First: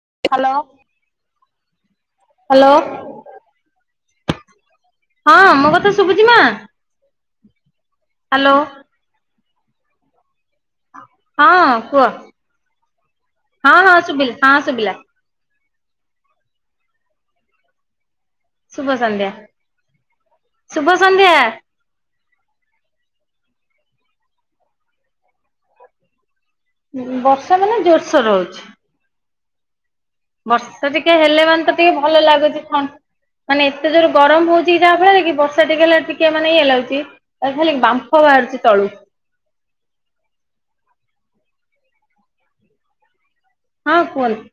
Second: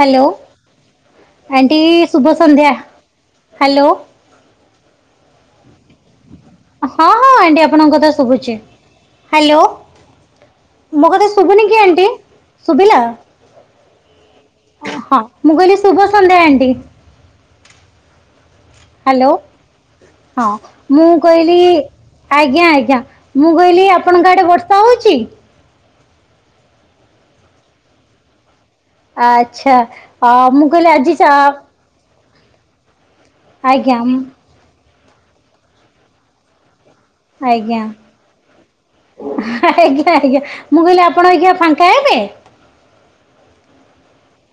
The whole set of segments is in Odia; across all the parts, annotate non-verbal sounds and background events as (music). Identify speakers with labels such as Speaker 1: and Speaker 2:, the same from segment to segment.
Speaker 1: ହାଲୋ
Speaker 2: ହ୍ୟାଲୋ
Speaker 1: ଆଣ୍ଟି ଶୁଭ
Speaker 2: ହ୍ୟାଲୋ
Speaker 1: ସନ୍ଧ୍ୟା ହାଲୋ।
Speaker 2: ହଁ ମୋ କଥା ଶୁଭୁଛି ମା?
Speaker 1: ହଁ ହଁ ଆଣ୍ଟି ଆପଣଙ୍କ କଥା ଶୁଭୁଛି,
Speaker 2: ହ୍ୟାଲୋ
Speaker 1: ହାଲୋ। ମୋ କଥା
Speaker 2: ହଁ
Speaker 1: ଶୁଭୁନି କି ଆଣ୍ଟି?
Speaker 2: କୁହ
Speaker 1: ଶୁଭିଲା
Speaker 2: ହଁ ହଁ ଶୁଭିଲା ହଁ ଶୁଭିଲା
Speaker 1: ହଁ। ମୁ କହିଲି ଶୁଭ ସନ୍ଧ୍ୟା ଆଣ୍ଟି।
Speaker 2: ଶୁଭ
Speaker 1: ହାଲୋ
Speaker 2: ସନ୍ଧ୍ୟା
Speaker 1: ହଁ
Speaker 2: ଶୁଭ
Speaker 1: ମୁଁ
Speaker 2: ସନ୍ଧ୍ୟା
Speaker 1: କହିଲି ଆଜ୍ଞା ଆଜ୍ଞା ମୁଁ କହିଲି ଆପଣଙ୍କ ଆଡେ ବର୍ଷା ହଉଛି?
Speaker 2: ବର୍ଷା ମାନେ ଜୋରସୋର ରେ ହଉଛି।
Speaker 1: ଆଚ୍ଛା ଆ ମୁଁ
Speaker 2: ବର୍ଷା
Speaker 1: କହିଲି
Speaker 2: ଟିକେ
Speaker 1: ଆଜି ଚା
Speaker 2: ହେଲେ ମାନେ ତ ଟିକେ ଭଲ ଲାଗୁଛି ଥ ମାନେ ଏତେ
Speaker 1: ଆଜ୍ଞା
Speaker 2: ଜୋରେ ଗରମ ହଉ ଚି ଯାହା ଫଳରେ କି ବର୍ଷା ଟିକେ ହେଲେ ଟିକେ ମାନେ ଇଏ ଲାଗୁଛି ତା ଖାଲି
Speaker 1: ଆଜ୍ଞା
Speaker 2: ବାମ୍ଫ ବାହାରୁଛି ତଳୁ।
Speaker 1: ଆଜ୍ଞା ଆଜ୍ଞା ମୁଁ କହିଲି ଆପଣ ଅବିକା ଫାଙ୍କା ହେବେ?
Speaker 2: ହଁ କୁହନ୍ତୁ।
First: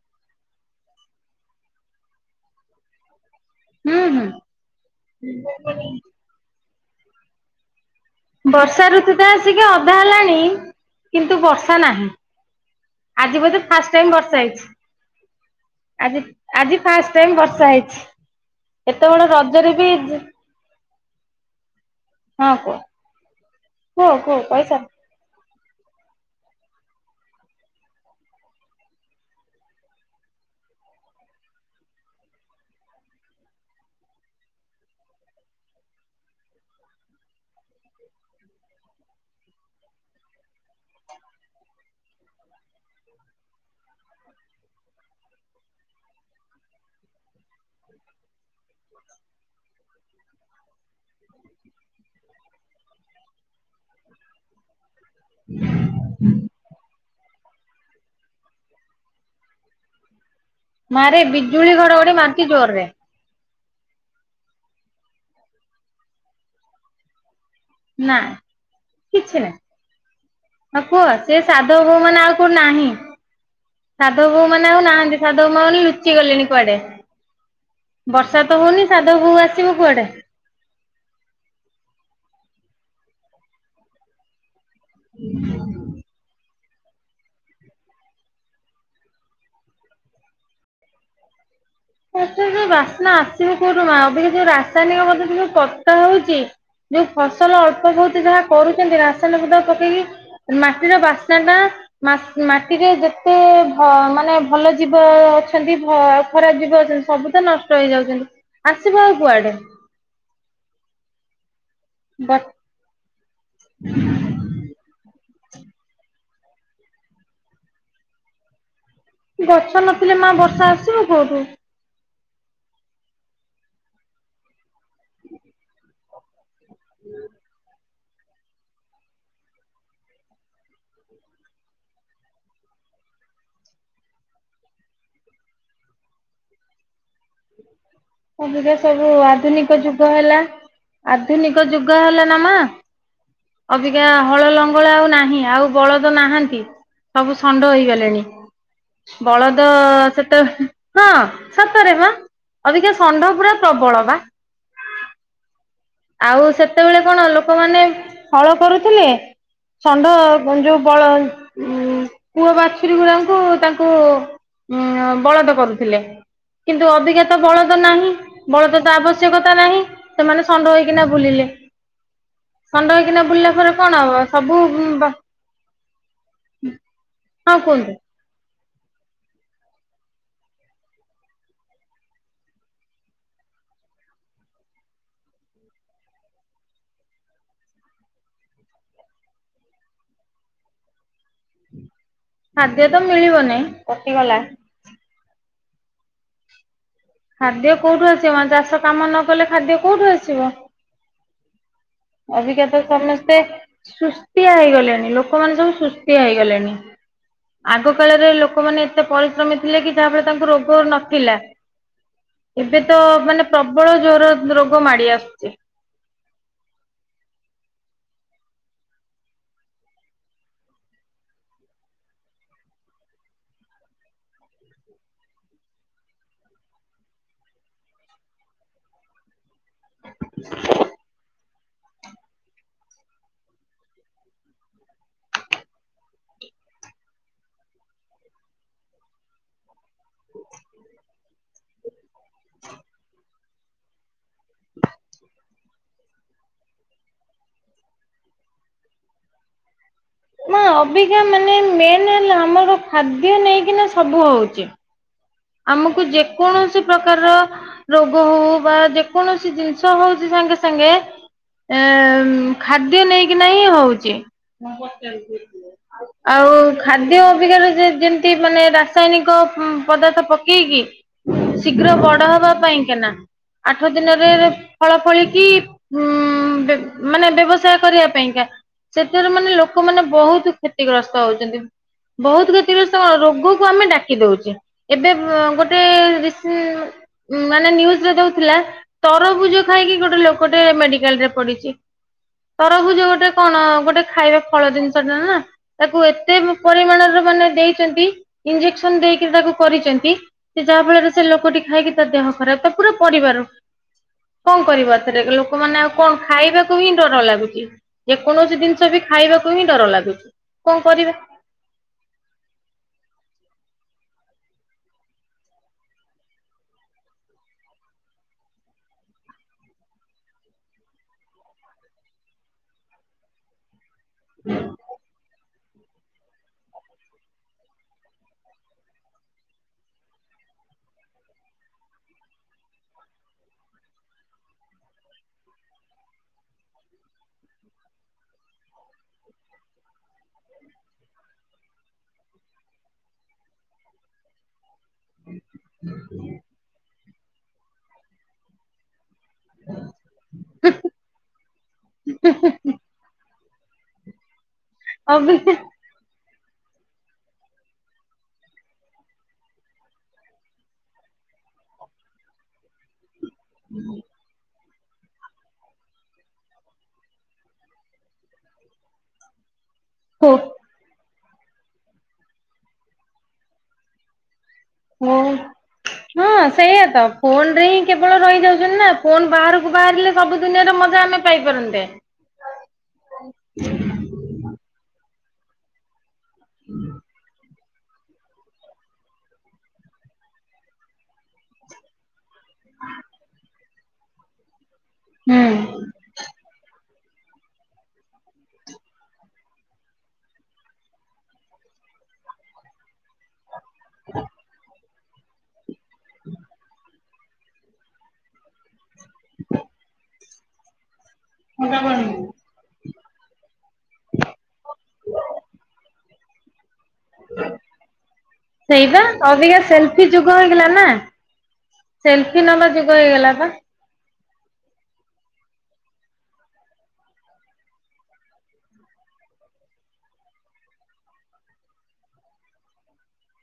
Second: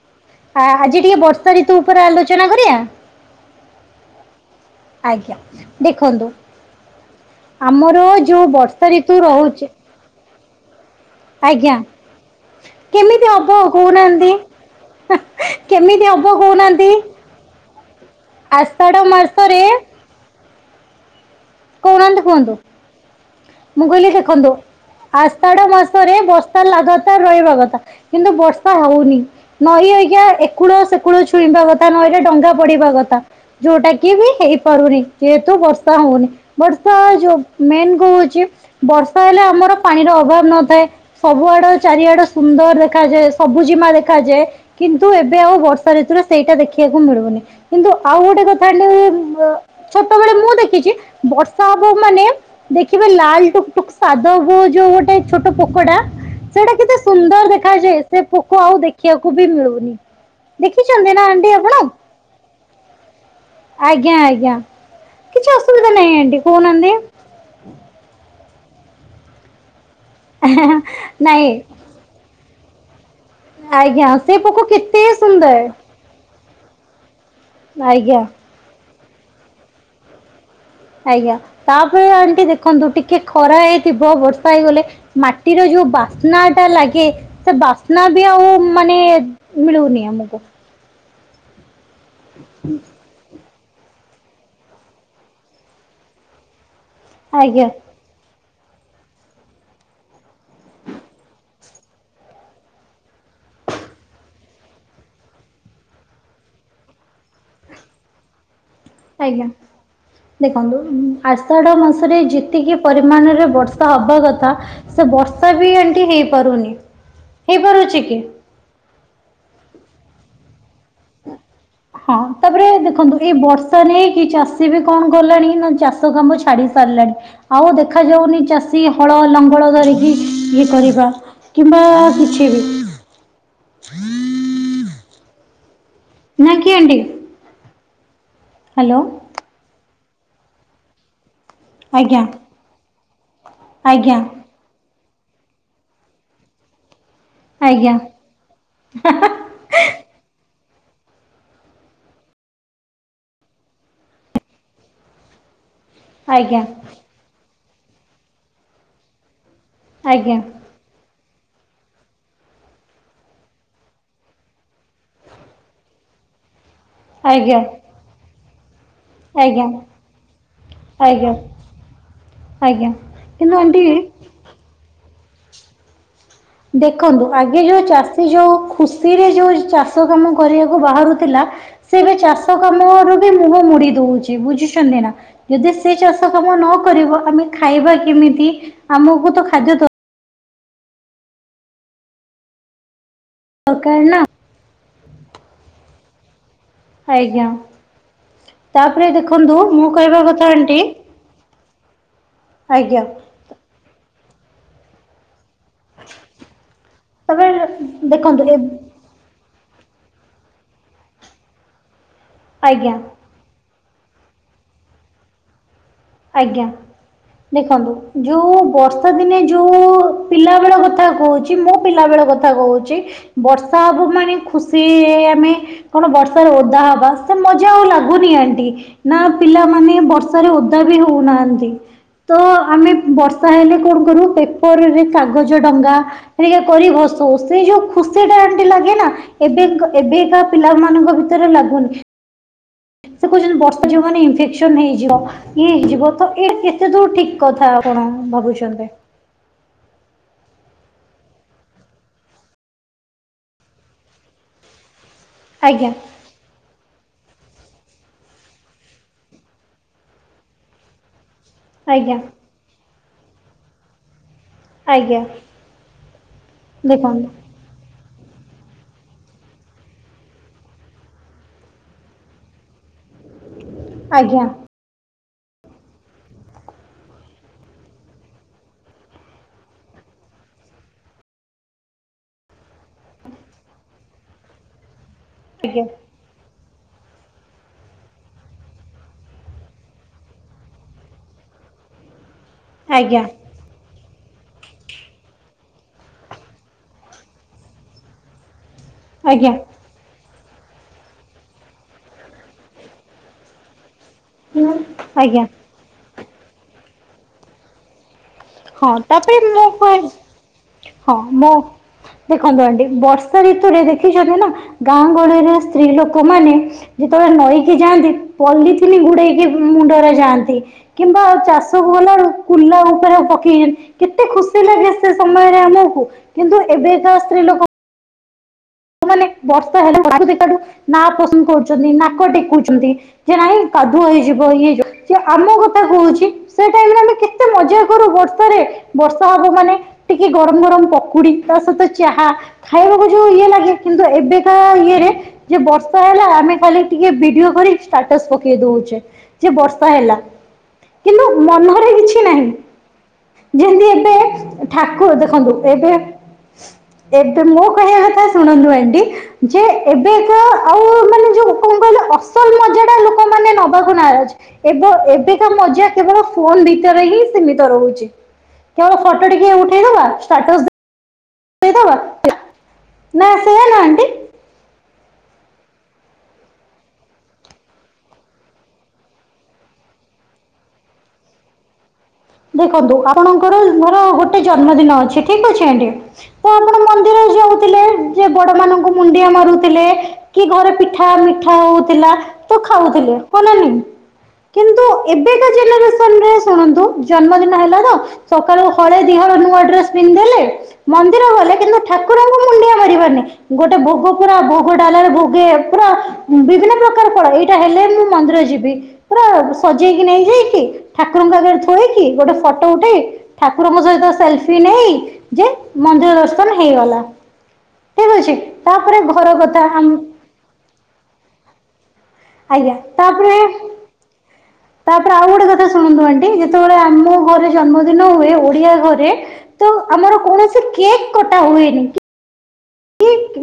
Speaker 1: ହଁ ଆଜି ଟିକେ ବର୍ଷା ଋତୁ ଉପରେ ଆଲୋଚନା କରିବା।
Speaker 2: ହୁଁ ହୁଁ
Speaker 1: ଆଜ୍ଞା ଦେଖନ୍ତୁ ଆମର ଯୋଉ ବର୍ଷା
Speaker 2: ଋତୁ
Speaker 1: ରିତୁ
Speaker 2: ତ ଆସିକି
Speaker 1: ରହୁଛି
Speaker 2: ଅଧା ହେଲାଣି କିନ୍ତୁ
Speaker 1: ଆଜ୍ଞା
Speaker 2: ବର୍ଷା ନାହିଁ।
Speaker 1: କେମିତି
Speaker 2: ଆଜି
Speaker 1: ହବ
Speaker 2: ବୋଧେ ଫାଷ୍ଟ୍ ଟାଇମ୍
Speaker 1: କହୁନାହାନ୍ତି
Speaker 2: ବର୍ଷା ହେଇଛି
Speaker 1: କେମିତି
Speaker 2: ଆଜି,
Speaker 1: ହବ
Speaker 2: ଆଜି
Speaker 1: କହୁନାହାନ୍ତି
Speaker 2: ଫାଷ୍ଟ ଟାଇମ୍ ବର୍ଷା ହେଇଛି
Speaker 1: ଆଷାଢ଼
Speaker 2: ଏତେବେଳେ
Speaker 1: ମାସରେ
Speaker 2: ରଜରେ ବି
Speaker 1: କହୁନାହାନ୍ତି
Speaker 2: ହଁ
Speaker 1: କୁହନ୍ତୁ?
Speaker 2: କୁହ
Speaker 1: ମୁଁ କହିଲି
Speaker 2: କୁହ କୁହ
Speaker 1: ଦେଖନ୍ତୁ
Speaker 2: କହିସାର
Speaker 1: ଆଷାଢ ମାସରେ ବର୍ଷା ଲାଗାତାର ରହିବା କଥା କିନ୍ତୁ ବର୍ଷା ହଉନି। ନଈ ଅବିକା ଏକୁଳ ସେକୁଳ ଛୁଇଁବା କଥା ନଈରେ ଡଙ୍ଗା ପଡିବା କଥା। ଯୋଉଟା କି ବି ହେଇପାରୁନି ଯେହେତୁ ବର୍ଷା ହଉନି, ବର୍ଷା ଯୋଉ ମେନ୍ କୁ ଚି ବର୍ଷା ହେଲେ ଆମର ପାଣିର ଅଭାବ ନଥାଏ। ସବୁ ଆଡ ଚାରିଆଡ ସୁନ୍ଦର ଦେଖାଯାଏ, ସବୁଜିମା ଦେଖାଯାଏ। କିନ୍ତୁ ଏବେ ଆଉ ବର୍ଷା ଋତୁରେ ସେଇଟା ଦେଖିବାକୁ ମିଳୁନି କିନ୍ତୁ ଆଉ ଗୋଟେ କଥା ଖାଲି ବ ଛୋଟବେଳେ ମୁଁ ଦେଖିଛି ବର୍ଷା ହବ ମାନେ ଦେଖିବେ ଲାଲ୍ ଟୁକୁଟୁକୁ ସାଧବ ବହୁ ଯୋଉ ଗୋଟେ ଛୋଟ ପକୋଟା ସେଇଟା କେତେ ସୁନ୍ଦର ଦେଖାଯାଏ ସେ ପୋକ ଆଉ ଦେଖିବାକୁ ବି ମିଳୁନି। ଦେଖିଚନ୍ତି
Speaker 2: ମାରେ
Speaker 1: ନା ଆଣ୍ଟି
Speaker 2: ବିଜୁଳି
Speaker 1: ଆପଣ?
Speaker 2: ଘଡଘଡି ମାରୁଚି ଜୋରରେ
Speaker 1: ଆଜ୍ଞା ଆଜ୍ଞା କିଛି ଅସୁବିଧା ନାହିଁ ଆଣ୍ଟି କହୁନାହାନ୍ତି। ହୁଁ (unintelligible)
Speaker 2: ନାଁ କିଛି ନାଇଁ ହଁ କୁହ ସେ
Speaker 1: ନାଇଁ
Speaker 2: ସାଧ ବୋହୂ ମାନେ ଆଉ କୋଉଠି ନାହିଁ
Speaker 1: ଆଜ୍ଞା
Speaker 2: ସାଧବ
Speaker 1: ସେ
Speaker 2: ବୋହୂ
Speaker 1: ପୋକ
Speaker 2: ମାନେ ଆଉ
Speaker 1: କେତେ
Speaker 2: ନାହାନ୍ତି ସାଧବ
Speaker 1: ସୁନ୍ଦର
Speaker 2: ବୋହୂ ମାନେ ଲୁ ଚି ଗଲେଣି କୁଆଡେ
Speaker 1: ଆଜ୍ଞା।
Speaker 2: ବର୍ଷା ତ ହଉନି ସାଧବ ବୋଉ ଆସିବ କୁଆଡେ।
Speaker 1: ଆଜ୍ଞା ତାପରେ ଆଣ୍ଟି ଦେଖନ୍ତୁ ଟିକେ ଖରା ହେଇଥିବ ବର୍ଷ ପାଇଗଲେ ମାଟିର ଯୋଉ ବାସ୍ନା ଟା ଲାଗେ ସେ ବାସ୍ନା ବି ଆଉ ମାନେ ମିଳୁନି ଆମକୁ।
Speaker 2: ଏତେ ଯୋଉ ବାସ୍ନା ଆସିବ କଉଠୁ ମା ଏବିକା ଯୋଉ ରାସାୟନିକ ପଦ୍ଧତି (unintelligible) ହଉଚି। ଯୋଉ ଫସଲ
Speaker 1: ଆଜ୍ଞା
Speaker 2: ଅଳ୍ପବହୁତ ଯାହା କରୁଛନ୍ତି ରାସାୟନିକ ପଦାର୍ଥ ପକେଇକି ମାଟିର ବାସ୍ନା ଟା ମାସ୍ ମାଟିରେ ଯେତେ ଭ ମାନେ ଭଲ ଜୀବ ଅଛନ୍ତି ଭ ଖରା ଜୀ ଛନ୍ତି ସବୁ ତ ନଷ୍ଟ ହେଇଯାଉଚନ୍ତି ଆସିବ ଆଉ
Speaker 1: ଆଜ୍ଞା।
Speaker 2: କୁଆଡେ।
Speaker 1: ଦେଖନ୍ତୁ ଆଷାଢ ମାସରେ
Speaker 2: ଗ
Speaker 1: ଯେତିକି ପରିମାଣରେ ବର୍ଷା ହବା କଥା ସେ ବର୍ଷା ବି ଏମିତି ହେଇପାରୁନି ହେଇପାରୁଛି କି?
Speaker 2: ଗଛ ନଥିଲେ ମା ବର୍ଷା ଆସିବ କୋଉଠୁ?
Speaker 1: ହଁ ତାପରେ ଦେଖନ୍ତୁ ଏଇ ବର୍ଷା ନେଇକି ଚାଷୀ ବି କଣ କଲାଣି ନା ଚାଷ କାମ ଛାଡି ସାରିଲାଣି। ଆଉ ଦେଖା ଯାଉନି ଚାଷୀ ହଳ ଲଙ୍ଗଳ ଧରିକି ଇଏ କରିବା। କିମ୍ବା କିଛି ବି। ନା କି ଆଣ୍ଟି?
Speaker 2: ଏଵିକା
Speaker 1: ହ୍ୟାଲୋ
Speaker 2: ସବୁ ଆଧୁନିକ ଯୁଗ ହେଲା। ଆଧୁନିକ ଯୁଗ
Speaker 1: ଆଜ୍ଞା
Speaker 2: ହେଲା ନା ମା, ଅବିକା
Speaker 1: ଆଜ୍ଞା
Speaker 2: ହଳ ଲ ଙ୍ଗଳ ଆଉ ନାହିଁ ଆଉ ବଳଦ ନାହାନ୍ତି। ସବୁ ଷଣ୍ଡ
Speaker 1: ଆଜ୍ଞା
Speaker 2: ହେଇଗଲେଣି। ବଳଦ ସେ ହଁ ସତରେ ପା। ଅବିକା ଷଣ୍ଢ ପୁରା ପ୍ରବଳ ବା। ଆଉ
Speaker 1: ଆଜ୍ଞା
Speaker 2: ସେତେବେଳେ କଣ ଲୋ ଲୋକମାନେ ହଳ କରୁଥିଲେ ଷଣ୍ଢ
Speaker 1: ଆଜ୍ଞା
Speaker 2: ଯୋଉ ବଳ ଉ ପୁଅ ବାଛୁରୀ ଗୁଡାଙ୍କୁ ତାଙ୍କୁ ବଳଦ କରୁଥିଲେ। କିନ୍ତୁ ଅବିକା ତ
Speaker 1: ଆଜ୍ଞା
Speaker 2: ବଳଦ ନାହିଁ। ବଳଦ ତ ଆବଶ୍ୟକ ଆବଶ୍ୟକତା
Speaker 1: ଆଜ୍ଞା
Speaker 2: ନାହିଁ। ସେମାନେ ଷଣ୍ଢ ହେଇକିନା
Speaker 1: ଆଜ୍ଞା
Speaker 2: ବୁଲିଲେ।
Speaker 1: ଆଜ୍ଞା
Speaker 2: ଷଣ୍ଢ ହେଇକିନା ବୁଲିଲା
Speaker 1: କିନ୍ତୁ
Speaker 2: ପରେ
Speaker 1: ଆଣ୍ଟି
Speaker 2: କଣ ହବ ସବୁ
Speaker 1: ଦେଖନ୍ତୁ
Speaker 2: ହଁ
Speaker 1: ଆଗେ ଯୋଉ
Speaker 2: କୁହନ୍ତୁ।
Speaker 1: ଚାଷୀ ଯୋଉ ଖୁସିରେ ଯୋଉ ଚାଷ କାମ କରିବାକୁ ବାହାରୁଥିଲା ସେ ଏବେ ଚାଷ କାମରୁ ବି ମୁହଁ ମୋଡି। ଦଉଛି ବୁଝିଛନ୍ତି ନା? ଯଦି ସେ ଚାଷ କାମ ନ କରିବ ଆମେ ଖାଇବା କେମିତି? ଆମକୁ ତ ଖାଦ୍ୟ ଦର
Speaker 2: ଖାଦ୍ୟ ତ ମିଳିବନି।
Speaker 1: ରକାର ନା।
Speaker 2: କଟିଗଲା।
Speaker 1: ଆଜ୍ଞା
Speaker 2: ଖାଦ୍ୟ କୋଉଠୁ ଆସିବ, ଚାଷ
Speaker 1: ତାପରେ
Speaker 2: କାମ ନ କଲେ
Speaker 1: ଦେଖନ୍ତୁ
Speaker 2: ଖାଦ୍ୟ
Speaker 1: ମୁଁ
Speaker 2: କୋଉଠୁ
Speaker 1: କହିବା କଥା
Speaker 2: ଆସିବ?
Speaker 1: ଆଣ୍ଟି
Speaker 2: ଅବିକା ତ
Speaker 1: ଆଜ୍ଞା
Speaker 2: ସମସ୍ତେ ସୁସ୍ଥିଆ ହେଇଗଲେଣିି। ଲୋକମାନେ ସବୁ ସୁସ୍ ଥିଆ ହେଇଗଲେଣି।
Speaker 1: ତାପରେ
Speaker 2: ଆଗ କାଳରେ
Speaker 1: ଦେଖନ୍ତୁ ଏ-
Speaker 2: ଲୋକମାନେ ଏତେ ପରିଶ୍ରମୀ ଥିଲେ କି ଯାହାଫରେ ତାଙ୍କୁ ରୋଗ ନଥିଲା। ଏବେ
Speaker 1: ଆଜ୍ଞା
Speaker 2: ତ ମାନେ ପ୍ରବଳ ଜୋର ରୋଗ ମାଡି ଆସୁଛି।
Speaker 1: ଆଜ୍ଞା। ଦେଖନ୍ତୁ, ଯୋଉ ବର୍ଷା ଦିନେ ଯୋଉ ପିଲା ବେଳ କଥା କହୁଛି ମୋ ପିଲା ବେଳ କଥା କହୁଛି ବର୍ଷା ହେବ ମାନେ ଖୁସି ଆମେ କଣ ବର୍ଷାରେ ଓଦା ହବା ସେ ମଜା ଆଉ ଲାଗୁନି ଆଣ୍ଟି। ନା ପିଲାମାନେ ବର୍ଷାରେ ନାହାନ୍ତି। ଆମେ ବର୍ଷା ହେଲେ କଣ କରୁ ପେପରରେ କାଗଜ ଡଙ୍ଗା (unintelligible) କରି ଭସଉ। ସେ ଯୋଉ ଖୁସି ଟା ଆଣ୍ଟି ଲାଗେ ନା ଏବେ ଏବେକା ପିଲାମାନଙ୍କ ଭିତରେ ଲାଗୁନି।
Speaker 2: (inaudible)
Speaker 1: ସେ କହୁଛନ୍ତି ବର୍ଷା (unintelligible) ମାନେ ଇନଫେକ୍ସନ ହେଇଯିବ। ଇଏ ହେଇ ଯିବ। ତ ଏ କେତେ ଦୂର ଠିକ୍ କଥା ଆପଣ ଭାବୁଛନ୍ତି?
Speaker 2: ମା ଅବିକା ମାନେ ମେନ୍ ହେଲା ଆମର ଖାଦ୍ୟ ନେଇକିନା ସବୁ ହଉଛି।
Speaker 1: ଆଜ୍ଞା
Speaker 2: ଆମକୁ ଯେକୌଣସି ପ୍ରକାର ର ରୋଗ ହଉ ବା ଯେକୌଣସି ଜିନିଷ ହଉଛି ସାଙ୍ଗେ ସାଙ୍ଗେ
Speaker 1: ଆଜ୍ଞା।
Speaker 2: ଖାଦ୍ୟ ନେଇକିନା ହିଁ ହଉଛି।
Speaker 1: ଆଜ୍ଞା
Speaker 2: ଆଉ ଖାଦ୍ୟ
Speaker 1: ଦେଖନ୍ତୁ
Speaker 2: ଅବିକା ର ଯେମିତି ମାନେ ରାସାୟନିକ ପଦାର୍ଥ ପକେଇକି ଶୀଘ୍ର ବଡ ହବା ପାଇଁ କିନା ଆଠ ଦିନରେ
Speaker 1: ଆଜ୍ଞା
Speaker 2: ଫଳ ଫଳିକି ଉଁ ମାନେ ବ୍ୟବସାୟ କରିବା ପାଇଁ କା ସେଠାରୁ ମାନେ ଲୋକମାନେ ମାନେ ବହୁତ କ୍ଷତିଗ୍ରସ୍ତ ହଉଛନ୍ତି। ବହୁତ କ୍ଷତିଗ୍ରସ୍ତ କଣ ରୋଗକୁ ଆମେ ଡାକି ଦଉଚେ। ଏବେ ଗୋଟେ
Speaker 1: ଆଜ୍ଞା
Speaker 2: ରି ମାନେ ନିଉଜରେ ଦଉଥିଲା ତରଭୁଜ ଖାଇକି ଗୋଟେ ଲୋକଟେ ମେଡିକାଲ ରେ ପଡିଛି। ତରଭୁଜ
Speaker 1: ଆଜ୍ଞା
Speaker 2: ଗୋଟେ କଣ ଗୋଟେ ଖାଇବା ଫଳ ଜିନିଷଟା ନା ତାକୁ ଏତେ ପରିମାଣର ମାନେ ଦେଇଛନ୍ତି। ଇଞ୍ଜେକ୍ସନ ଦେଇକି
Speaker 1: ଆଜ୍ଞା
Speaker 2: ତାକୁ ଯାହା ଫଳରେ ସେ ଲୋକଟି ଖାଇକି ତା ଦେହ ଖରାପ ତା ପୁରା ପରିବାର। କଣ କରିବ ଏଥିରେ
Speaker 1: ଆଜ୍ଞା
Speaker 2: ଲୋକମାନେ ଆଉ କଣ ଖାଇବାକୁ ହିଁ ଡର ଲାଗୁଛି। ଯେ କୌଣସି ଜିନିଷ
Speaker 1: ହଁ
Speaker 2: ବି
Speaker 1: ତାପରେ
Speaker 2: ଖାଇବାକୁ ହିଁ ଡର
Speaker 1: ମୁଁ
Speaker 2: ଲାଗୁଛି କଣ କରିବା?
Speaker 1: ହଁ ମୋ ଦେଖନ୍ତୁ ଆଣ୍ଟି ବର୍ଷା ଋତୁରେ ଦେଖିଛନ୍ତି ନା ଗାଁ ଗହଳିରେ ସ୍ତ୍ରୀ ଲୋକମାନେ ଯେତେବେଳେ ନଈକି ଯାଆନ୍ତି ପଲିିଥିନ ଗୁଡେଇକି ମୁଣ୍ଡରେ ଯାଆନ୍ତି। କିମ୍ବା ଚାଷକୁ ଗଲାବେଳକୁ କୁଲା ଉପରେ ପକେଇ କେତେ ଖୁସି ଲାଗେ ସେ ସମୟରେ ଆମକୁ କିନ୍ତୁ ଏବେକା ସ୍ତ୍ରୀ ଲୋକ ସ୍ତ୍ରୀଲୋକ ମାନେ ବର୍ଷା (inaudible) ନାପସନ୍ଦ କରୁଛନ୍ତି ନାକ ଟେକୁଛନ୍ତି। ଯେ ନାଇଁ କାଦୁଅ ହେଇଯିବ ଇଏ ହେଇଯିବ ସେ ଆମ କଥା କହୁଛି? ସେ ଟାଇମରେ ଆମେ କେତେ ମଜ୍ଜା କରୁ ବର୍ଷାରେ ବର୍ଷା ହବ ମାନେ ଟିକେ ଗରମ ଗରମ ପକୁଡି ତା ସହିତ ଚାହା ଖାଇବାକୁ ଯୋଉ ଇଏ ଲାଗେ କିନ୍ତୁ ଏବେ କା ଇଏରେ ଯେ ବର୍ଷା ହେଲା ଆମେ ଖାଲି ଟିକେ ଭିଡିଓ କରି ଷ୍ଟାଟସ ପକେଇ ଦଉଛେ। ଯେ ବର୍ଷା ହେଲା କିନ୍ତୁ ମନରେ କିଛି ନାହିଁ। ଯେମତି ଏବେ ଠାକୁ
Speaker 2: ଅବି
Speaker 1: ଦେଖନ୍ତୁ ଏବେ ଏବେ ମୋ କହିବା କଥା ଶୁଣନ୍ତୁ ଆ ଆଣ୍ଟି ଯେ ଏବେ କା ଆଉ ମାନେ ଯୋଉ କଣ କହିଲ ଅସଲ ମଜ୍ଜାଟା ଲୋ ଲୋକମାନେ ନବାକୁ ନାରାଜ। ଏବେକା ମଜ୍ଜା କେବଳ ଫୋନ ଭିତରେ ହିଁ ସୀମିତ ରହୁଛି। କେବଳ ଫଟୋ ଟିକେ ଉଠେଇଦବା
Speaker 2: ହୋ
Speaker 1: ଷ୍ଟାଟସ୍ ଦେଇଦବା ସେ ନା ସେୟାନା ଆଣ୍ଟି।
Speaker 2: ହୁଁ। ହଁ ସେଇଆ ତ ଫୋନରେ ହିଁ କେବଳ ରହିଯାଉଛନ୍ତି ନା ଫୋନ ବାହାରକୁ ବାହାରିଲେ ସବୁ ଦୁନିଆରେ ମଜ୍ଜା ଆମେ ପାଇପାରନ୍ତେ।
Speaker 1: ଦେଖନ୍ତୁ ଆପଣଙ୍କର ମୋର ଗୋଟେ ଜନ୍ମଦିନ ଅଛି ଠିକ ଅଛି ଆଣ୍ଟି। ତ ଆପଣ ମନ୍ଦିର ଯାଉଥିଲେ ଯେ ବଡମାନଙ୍କୁ ମୁଣ୍ଡିଆ ମାରୁଥିଲେ କି ଘରେ ପି ପିଠା ମିଠା ହଉଥିଲା ତ ଖାଉଥିଲେ ହଁ ନା ନାହିଁ? କିନ୍ତୁ ଏବେକା
Speaker 2: ହୁଁ।
Speaker 1: ଜେନେସନରେ ଶୁଣନ୍ତୁ ଜନ୍ମଦିନ ହେଲା ତ ସକାଳୁ ହଳେ ଦିହଳ ନୂଆ ଡ୍ରେସ ପିନ୍ଧିଦେଲେ ମନ୍ଦିର ଗଲେ କିନ୍ତୁ ଠାକୁରଙ୍କୁ ମୁଣ୍ଡିଆ ମାରିବାର ନାହିଁ। ଗୋଟେ ଭୋଗ ପୁରା ଭୋଗ ଡାଲାରେ ଭୋଗେ ପୁରା ବିଭିନ୍ନ ପ୍ର ଫଳ ଏଇଟା ହେଲେ ମୁଁ ମନ୍ଦିର ଯିବି ପୁରା ସଜେଇକି ନେଇଯାଇକି ଠାକୁରଙ୍କ ଆଗ ରେ ଥୋଇ କି ଗୋଟେ ଫଟୋ ଉଠେଇ? ଠାକୁରଙ୍କ ସହିତ ସେଲଫି ନେଇ ଯେ ମନ୍ଦିର ଦର୍ଶନ ହେଇଗଲା। ଠିକ ଅଛି
Speaker 2: ସେଇବା
Speaker 1: ତାପରେ ଘର
Speaker 2: ଅବିକା
Speaker 1: କଥା ଆମ
Speaker 2: ସେଲ୍ଫି ଯୁଗ ହେଇଗଲା ନା ସେଲ୍ଫି ନବା
Speaker 1: ଆଜ୍ଞା
Speaker 2: ଯୁଗ ହେଇଗଲା
Speaker 1: ତାପରେ
Speaker 2: ବା।
Speaker 1: ତାପରେ ଆଉ ଗୋଟେ କଥା ଶୁଣନ୍ତୁ ଆଣ୍ଟି ଯେତେବେଳେ ଆମ ଘରେ ଜନ୍ମଦିନ ହୁଏ ଓଡିଆ ଘରେ ତ ଆମର କୌଣସି କେକ୍ କଟା ହୁଏନି।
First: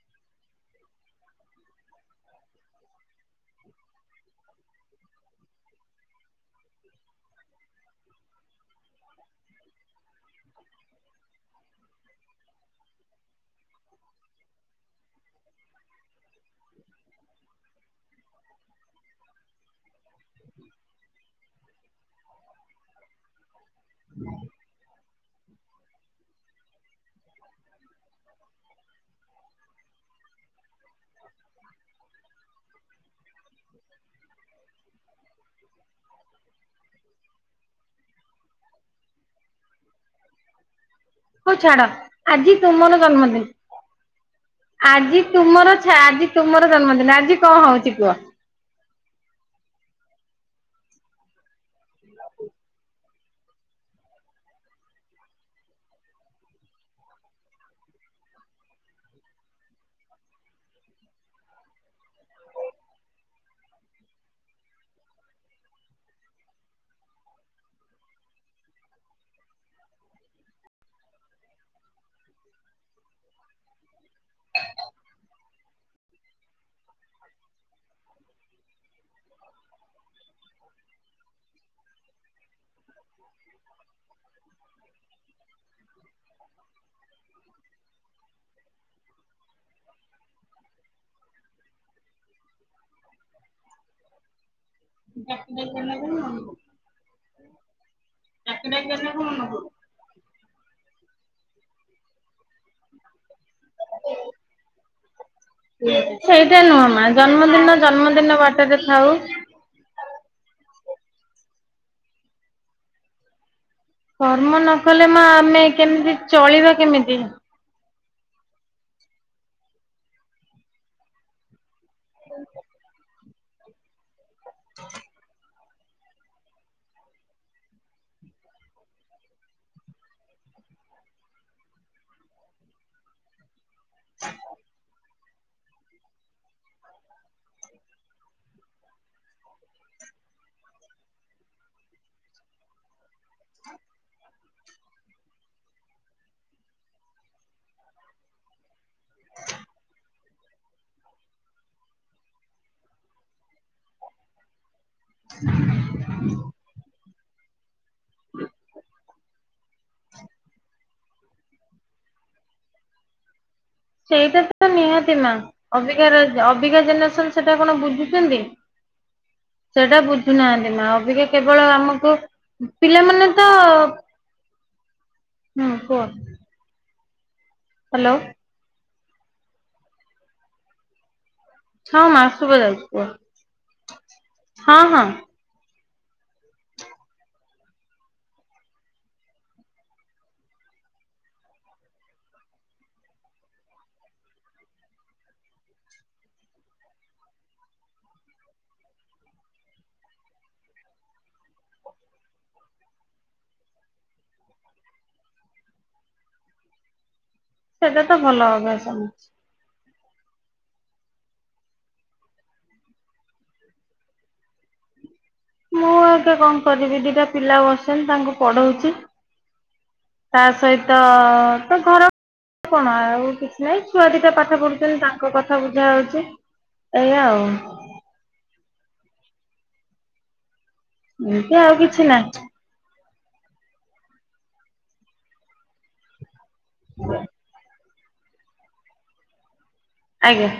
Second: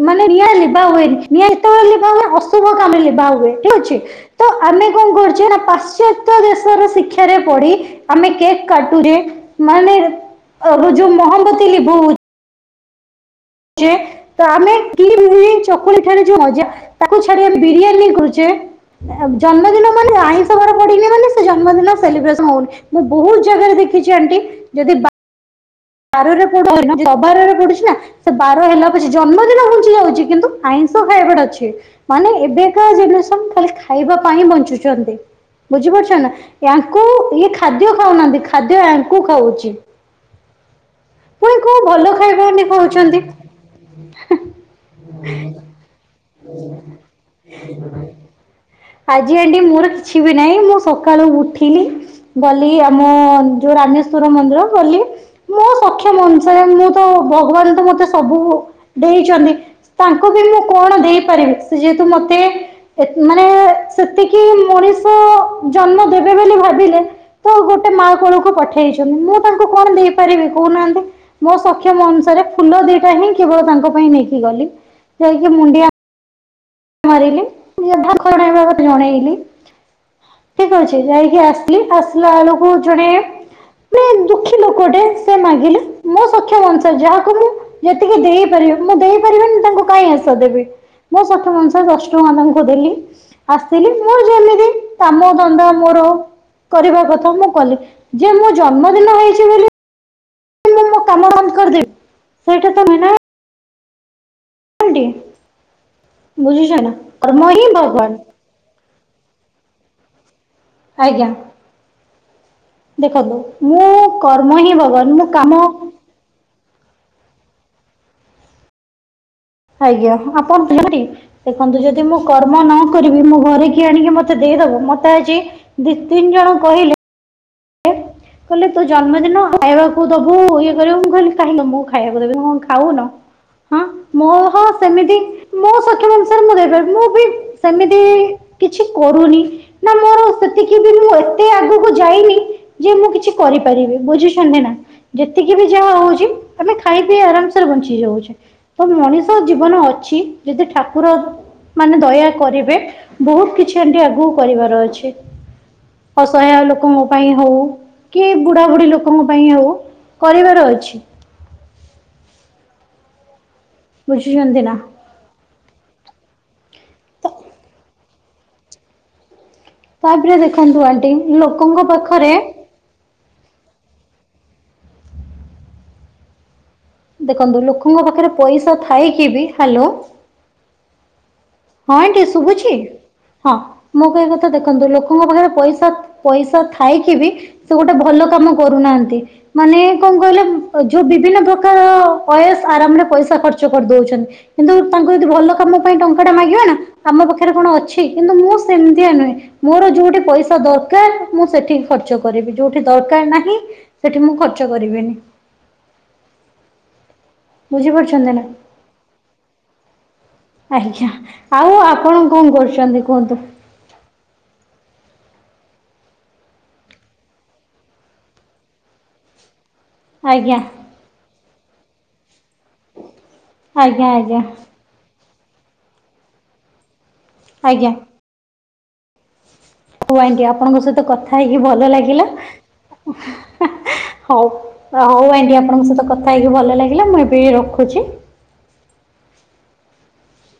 Speaker 1: ମାନେ ନିଆଁ ଲିଭା ହୁଏନି ନିଆଁ କେତେବେଳେ ଲିଭା ହୁଏ ଅଶୁଭ କାମରେ ଲିଭା ହୁଏ ଠିକ ଅଛି। ତ ଆମେ କଣ କରୁଛେ ନା ପାଶ୍ଚାତ୍ୟ ଦେଶର ଶିକ୍ଷାରେ ପଡି ଆମେ କେକ୍ କାଟୁଛେ ମାନେ ଯୋଉ ମହମବତି ଲିଭଉ ଛେ ତ ଆମେ କି ଚକୁଲି ପିଠାରେ ଯୋଉ ମଜା ତାକୁ ଛାଡି ଆମେ ବିରିୟାନୀ କରୁଛେ। ଜନ୍ମଦିନ ମାନେ ଆଇଁଷ ବାର ପଡିନି ମାନେ ସେ ଜନ୍ମଦିନ ସେଲିବ୍ରେସନ ହଉନି। ମୁଁ ବହୁତ ଜାଗାରେ ଦେଖିଛି ଆଣ୍ଟି ଯଦି ବା ବାରରେ ପଡୁନି ଯଦି ଅବାରରେ ପଡୁଛି ନା ସେ ବାର ହେଲା ପଛେ ଜନ୍ମଦିନ ଘୁଞ୍ଚି ଯାଉଛି କିନ୍ତୁ ଆଇଁଷ ଖାଇବାଟା ଅଛି। ମାନେ ଏବେକା ଜେନେରେସନ ଖାଲି ଖାଇବା ପାଇଁ ବଂଚୁଛନ୍ତି। ବୁଝି ପାରୁଛ ନା ୟାଙ୍କୁ ଇଏ ଖାଦ୍ୟ ଖାଉନାହାନ୍ତି ଖାଦ୍ୟ ୟାଙ୍କୁ ଖାଉଛି।
Speaker 2: ହଉ
Speaker 1: ପୁଣି କୋଉ
Speaker 2: ଛାଡ
Speaker 1: ଭଲ ଖାଇବା
Speaker 2: ଆଜି
Speaker 1: ଏମିତି
Speaker 2: ତୁମର
Speaker 1: ଖାଉଛନ୍ତି
Speaker 2: ଜନ୍ମଦି ଆଜି ତୁମର ଛା ଆଜି ତୁମର ଜନ୍ମଦିନ ଆଜି କଣ ହଉଛି କୁହ?
Speaker 1: ଆଜି ଆଣ୍ଟି ମୋର କିଛି ବି ନାହିଁ ମୁଁ ସକାଳୁ ଉଠିଲି ଗଲି ଆମ ଯୋଉ ରାମେଶ୍ଵର ମନ୍ଦିର ଗଲି। ମୋ ସକ୍ଷମଅନୁସାରେ ମୁଁ ତ ଭଗବାନ ତ ମତେ ସବୁ ଦେଇଛନ୍ତି। ତାଙ୍କୁ ବି ମୁଁ କଣ ଦେଇପାରିବି ସେ ଯେହେତୁ ମତେ ଏ ମାନେ ସେତିକି ମଣିଷ ଜନ୍ମ ଦେବେ ବୋଲି ଭାବିଲେ ତ ଗୋଟେ ମା କୋଳକୁ ପଠେଇଛନ୍ତି ମୁଁ ତାଙ୍କୁ କଣ ଦେଇ ପାରିବି କହୁନାହାନ୍ତି ମୋ ସକ୍ଷମ ଅନୁସାରେ ଫୁଲ ଦିଟା ହିଁ କେବଳ ତାଙ୍କ ପାଇଁ ନେଇକି ଗଲି। ଯାଇକି ମୁଣ୍ଡିଆ ମାରିଲି ଜଣେଇଲି (unintelligible) ଠିକ ଅଛି ଯାଇକି ଆସିଲି ଆସିଲା ବେଳକୁ ଜଣେ ମାନେ ଦୁଃଖୀ ଲୋକଟେ ସେ ମାଗିଲା ମୋ ସକ୍ଷମ ଅନୁସାରେ ଯାହାକୁ ମୁଁ ଯେତିକି ଦେଇପାରିବି ମୁଁ ଦେଇପାରିବିନି ତାଙ୍କୁ କାଇଁ ଆସା ଦେବି ମୋ ସକ୍ଷମ ଅନୁସା ଦଶ ଟଙ୍କା ତାଙ୍କୁ ଦେଲି ଆସିଲି ମୁଁ ଯେମିତି କାମ ଧନ୍ଦା ମୋର କରିବା କଥା ମୁଁ କଲି ଯେ ମୁଁ ଜନ୍ମଦିନ ହେଇଛି ବୋଲି ମୁଁ ମଁ କାମ ବନ୍ଦ କରିଦେବି ସେଇଟା ତ ନୁହେଁ ନା। ଆଣ୍ଟି
Speaker 2: ସେଇଟା
Speaker 1: ବୁଝୁଛ
Speaker 2: ନୁହଁ
Speaker 1: ନା
Speaker 2: ମା
Speaker 1: କର୍ମ ହିଁ
Speaker 2: ଜନ୍ମଦିନ
Speaker 1: ଭଗବାନ
Speaker 2: ଜନ୍ମଦିନ ବାଟରେ ଥାଉ।
Speaker 1: ଆଜ୍ଞା ଦେଖନ୍ତୁ ମୁଁ
Speaker 2: କର୍ମ
Speaker 1: ହିଁ
Speaker 2: ନ କଲେ
Speaker 1: ଭଗବାନ
Speaker 2: ମା
Speaker 1: ମୁଁ
Speaker 2: ଆମେ
Speaker 1: କାମ
Speaker 2: କେମିତି ଚଳିବା କେମିତି?
Speaker 1: ଆଜ୍ଞା ଆପଣ (unintelligible) ତଛନ୍ତି ଦେଖନ୍ତୁ ଯଦି ମୁଁ କର୍ମ ନ କରିବି ମୁଁ ଘରେ କିି ଆଣିକି ମତେ ଦେଇଦବ ମତେ ଆଜି ଦି ତିନି ଜଣ କହିଲେ କହିଲେ ତୋ ଜନ୍ମଦିନ ଖାଇବାକୁ ଦବୁ ଇଏ କରିବୁ ମୁଁ କହିଲି କାହିଁ ମୁଁ ଖାଇବାକୁ ଦେବି ତମେ କଣ ଖାଉନ। ହଁ ମୋ ହଁ ସେମିତି ମୋ ସକ୍ଷମ ଅନୁସାରେ ମୁଁ ଦେଇପାରିବି ମୁଁ ବି ସେମିତି କିଛି କରୁନି। ନା ମୋର ସେତିକି ବି ମୁଁ ଏତେ ଆଗକୁ ଯାଇନି ଯେ ମୁଁ କିଛି କରିପାରିବି ବୁଝୁଶନ୍ତି ନା? ଯେତିକି ବି ଯାହା ହଉଛି ଆମେ ଖାଇ ପି ଆରାମସରେ ବଞ୍ଚି ଯାଉଛୁ। ତ ମଣିଷ ଜୀବନ ଅଛି ଯଦି ଠାକୁର ମାନେ ଦୟା କରିବେ ବହୁତ କିଛି ଆଣ୍ଟି ଆଗକୁ କରିବାର ଅଛି। ଏ ଅସହାୟ ଲୋକ ଙ୍କ ପାଇଁ ହଉ କି ବୁଢ଼ାବୁଢ଼ୀ ଲୋକଙ୍କ ପାଇଁ ହୋଉ କରିବାର ଅଛି।
Speaker 2: ସେଇଟା
Speaker 1: ବୁଝୁଛନ୍ତି
Speaker 2: ତ
Speaker 1: ନା
Speaker 2: ନିହାତି ମା ଅବିକାର ଅବିକା
Speaker 1: ତ
Speaker 2: ଜେନେରେସନ ସେଟା କଣ ବୁଝୁଛନ୍ତି? ସେଟା
Speaker 1: ତାପରେ
Speaker 2: ବୁଝୁନାହାନ୍ତି
Speaker 1: ଦେଖନ୍ତୁ
Speaker 2: ମା
Speaker 1: ଆଣ୍ଟି
Speaker 2: ଅବିକା କେବଳ
Speaker 1: ଲୋକଙ୍କ
Speaker 2: ଆମକୁ
Speaker 1: ପାଖରେ
Speaker 2: ପିଲାମାନେ ତ ହୁଁ କୁହ
Speaker 1: ଦେଖନ୍ତୁ ଲୋକଙ୍କ
Speaker 2: ହ୍ୟାଲୋ।
Speaker 1: ପାଖରେ ପଇସା ଥାଇ କି ବି ହ୍ୟାଲୋ। ହଁ
Speaker 2: ମା
Speaker 1: ଆଣ୍ଟି
Speaker 2: ଶୁଭା
Speaker 1: ଶୁଭୁଛି
Speaker 2: ଯାଉଛି କୁହ
Speaker 1: ହଁ ମୋ କହିବା କଥା
Speaker 2: ହଁ
Speaker 1: ଦେଖନ୍ତୁ
Speaker 2: ହଁ
Speaker 1: ଲୋକଙ୍କ ପାଖରେ ପଇସା ପଇସା ଥାଇକି ବି ସେ ଗୋଟେ ଭଲ କାମ କରୁନାହାନ୍ତି। ମାନେ କଣ କହିଲେ ଯୋଉ ବିଭିନ୍ନ ପ୍ରକାର ଅୟସ ଆରାମରେ ପଇସା ଖର୍ଚ୍ଚ କରିଦଉଛନ୍ତି। କିନ୍ତୁ ତାଙ୍କୁ ଯଦି ଭଲ କାମ ପାଇଁ ଟଙ୍କା ଟେ ମାଗିବ ନା। ଆମ ପାଖରେ କଣ ଅଛି, କିନ୍ତୁ ମୁଁ ସେମିତିଆ ନୁହେଁ। ମୋର ଯୋଉଠି ପଇସା ଦରକାର ମୁଁ ସେଠିକି ଖର୍ଚ୍ଚ କରିବି। ଯୋଉଠି ଦରକାର ନାହିଁ ସେଠି ମୁଁ ଖର୍ଚ୍ଚ କରିବିନି।
Speaker 2: ସେଟା ତ
Speaker 1: ବୁଝିପାରୁଛନ୍ତି ନା?
Speaker 2: ଭଲ ଅଭ୍ୟାସ।
Speaker 1: ଆଜ୍ଞା। ଆଉ ଆପଣ କଣ କରୁଛନ୍ତି କୁହନ୍ତୁ?
Speaker 2: ମୁଁ ଅବିକା କଣ କରିବି ଦିଟା ପିଲା ବସିଛନ୍ତି ତାଙ୍କୁ ପଢଉଚି। ତା
Speaker 1: ଆଜ୍ଞା
Speaker 2: ସହିତ ତ ଘର କଣ ଆଉ କିଛି ନାହିଁ
Speaker 1: ଆଜ୍ଞା
Speaker 2: ଛୁଆ ଦିଟା
Speaker 1: ଆଜ୍ଞା।
Speaker 2: ପାଠ ପଢୁ ତାଙ୍କ କଥା ବୁଝା ହଉଚି ଏଇଆ ଆଉ।
Speaker 1: ଆଜ୍ଞା। ହଉ ଆଜ୍ଞା, ଆପଣଙ୍କ ସହିତ କଥା
Speaker 2: ଏମିତି
Speaker 1: ହେଇକି
Speaker 2: ଆଉ
Speaker 1: ଭଲ
Speaker 2: କିଛି
Speaker 1: ଲାଗିଲା।
Speaker 2: ନାହିଁ
Speaker 1: ହଉ ହଉ ଆଜ୍ଞା ଆପଣଙ୍କ ସହିତ କଥା ହେଇକି ଭଲ ଲା ଗିଲା, ମୁଁ ଏବେ ରଖୁଚି।
Speaker 2: ଆଜ୍ଞା।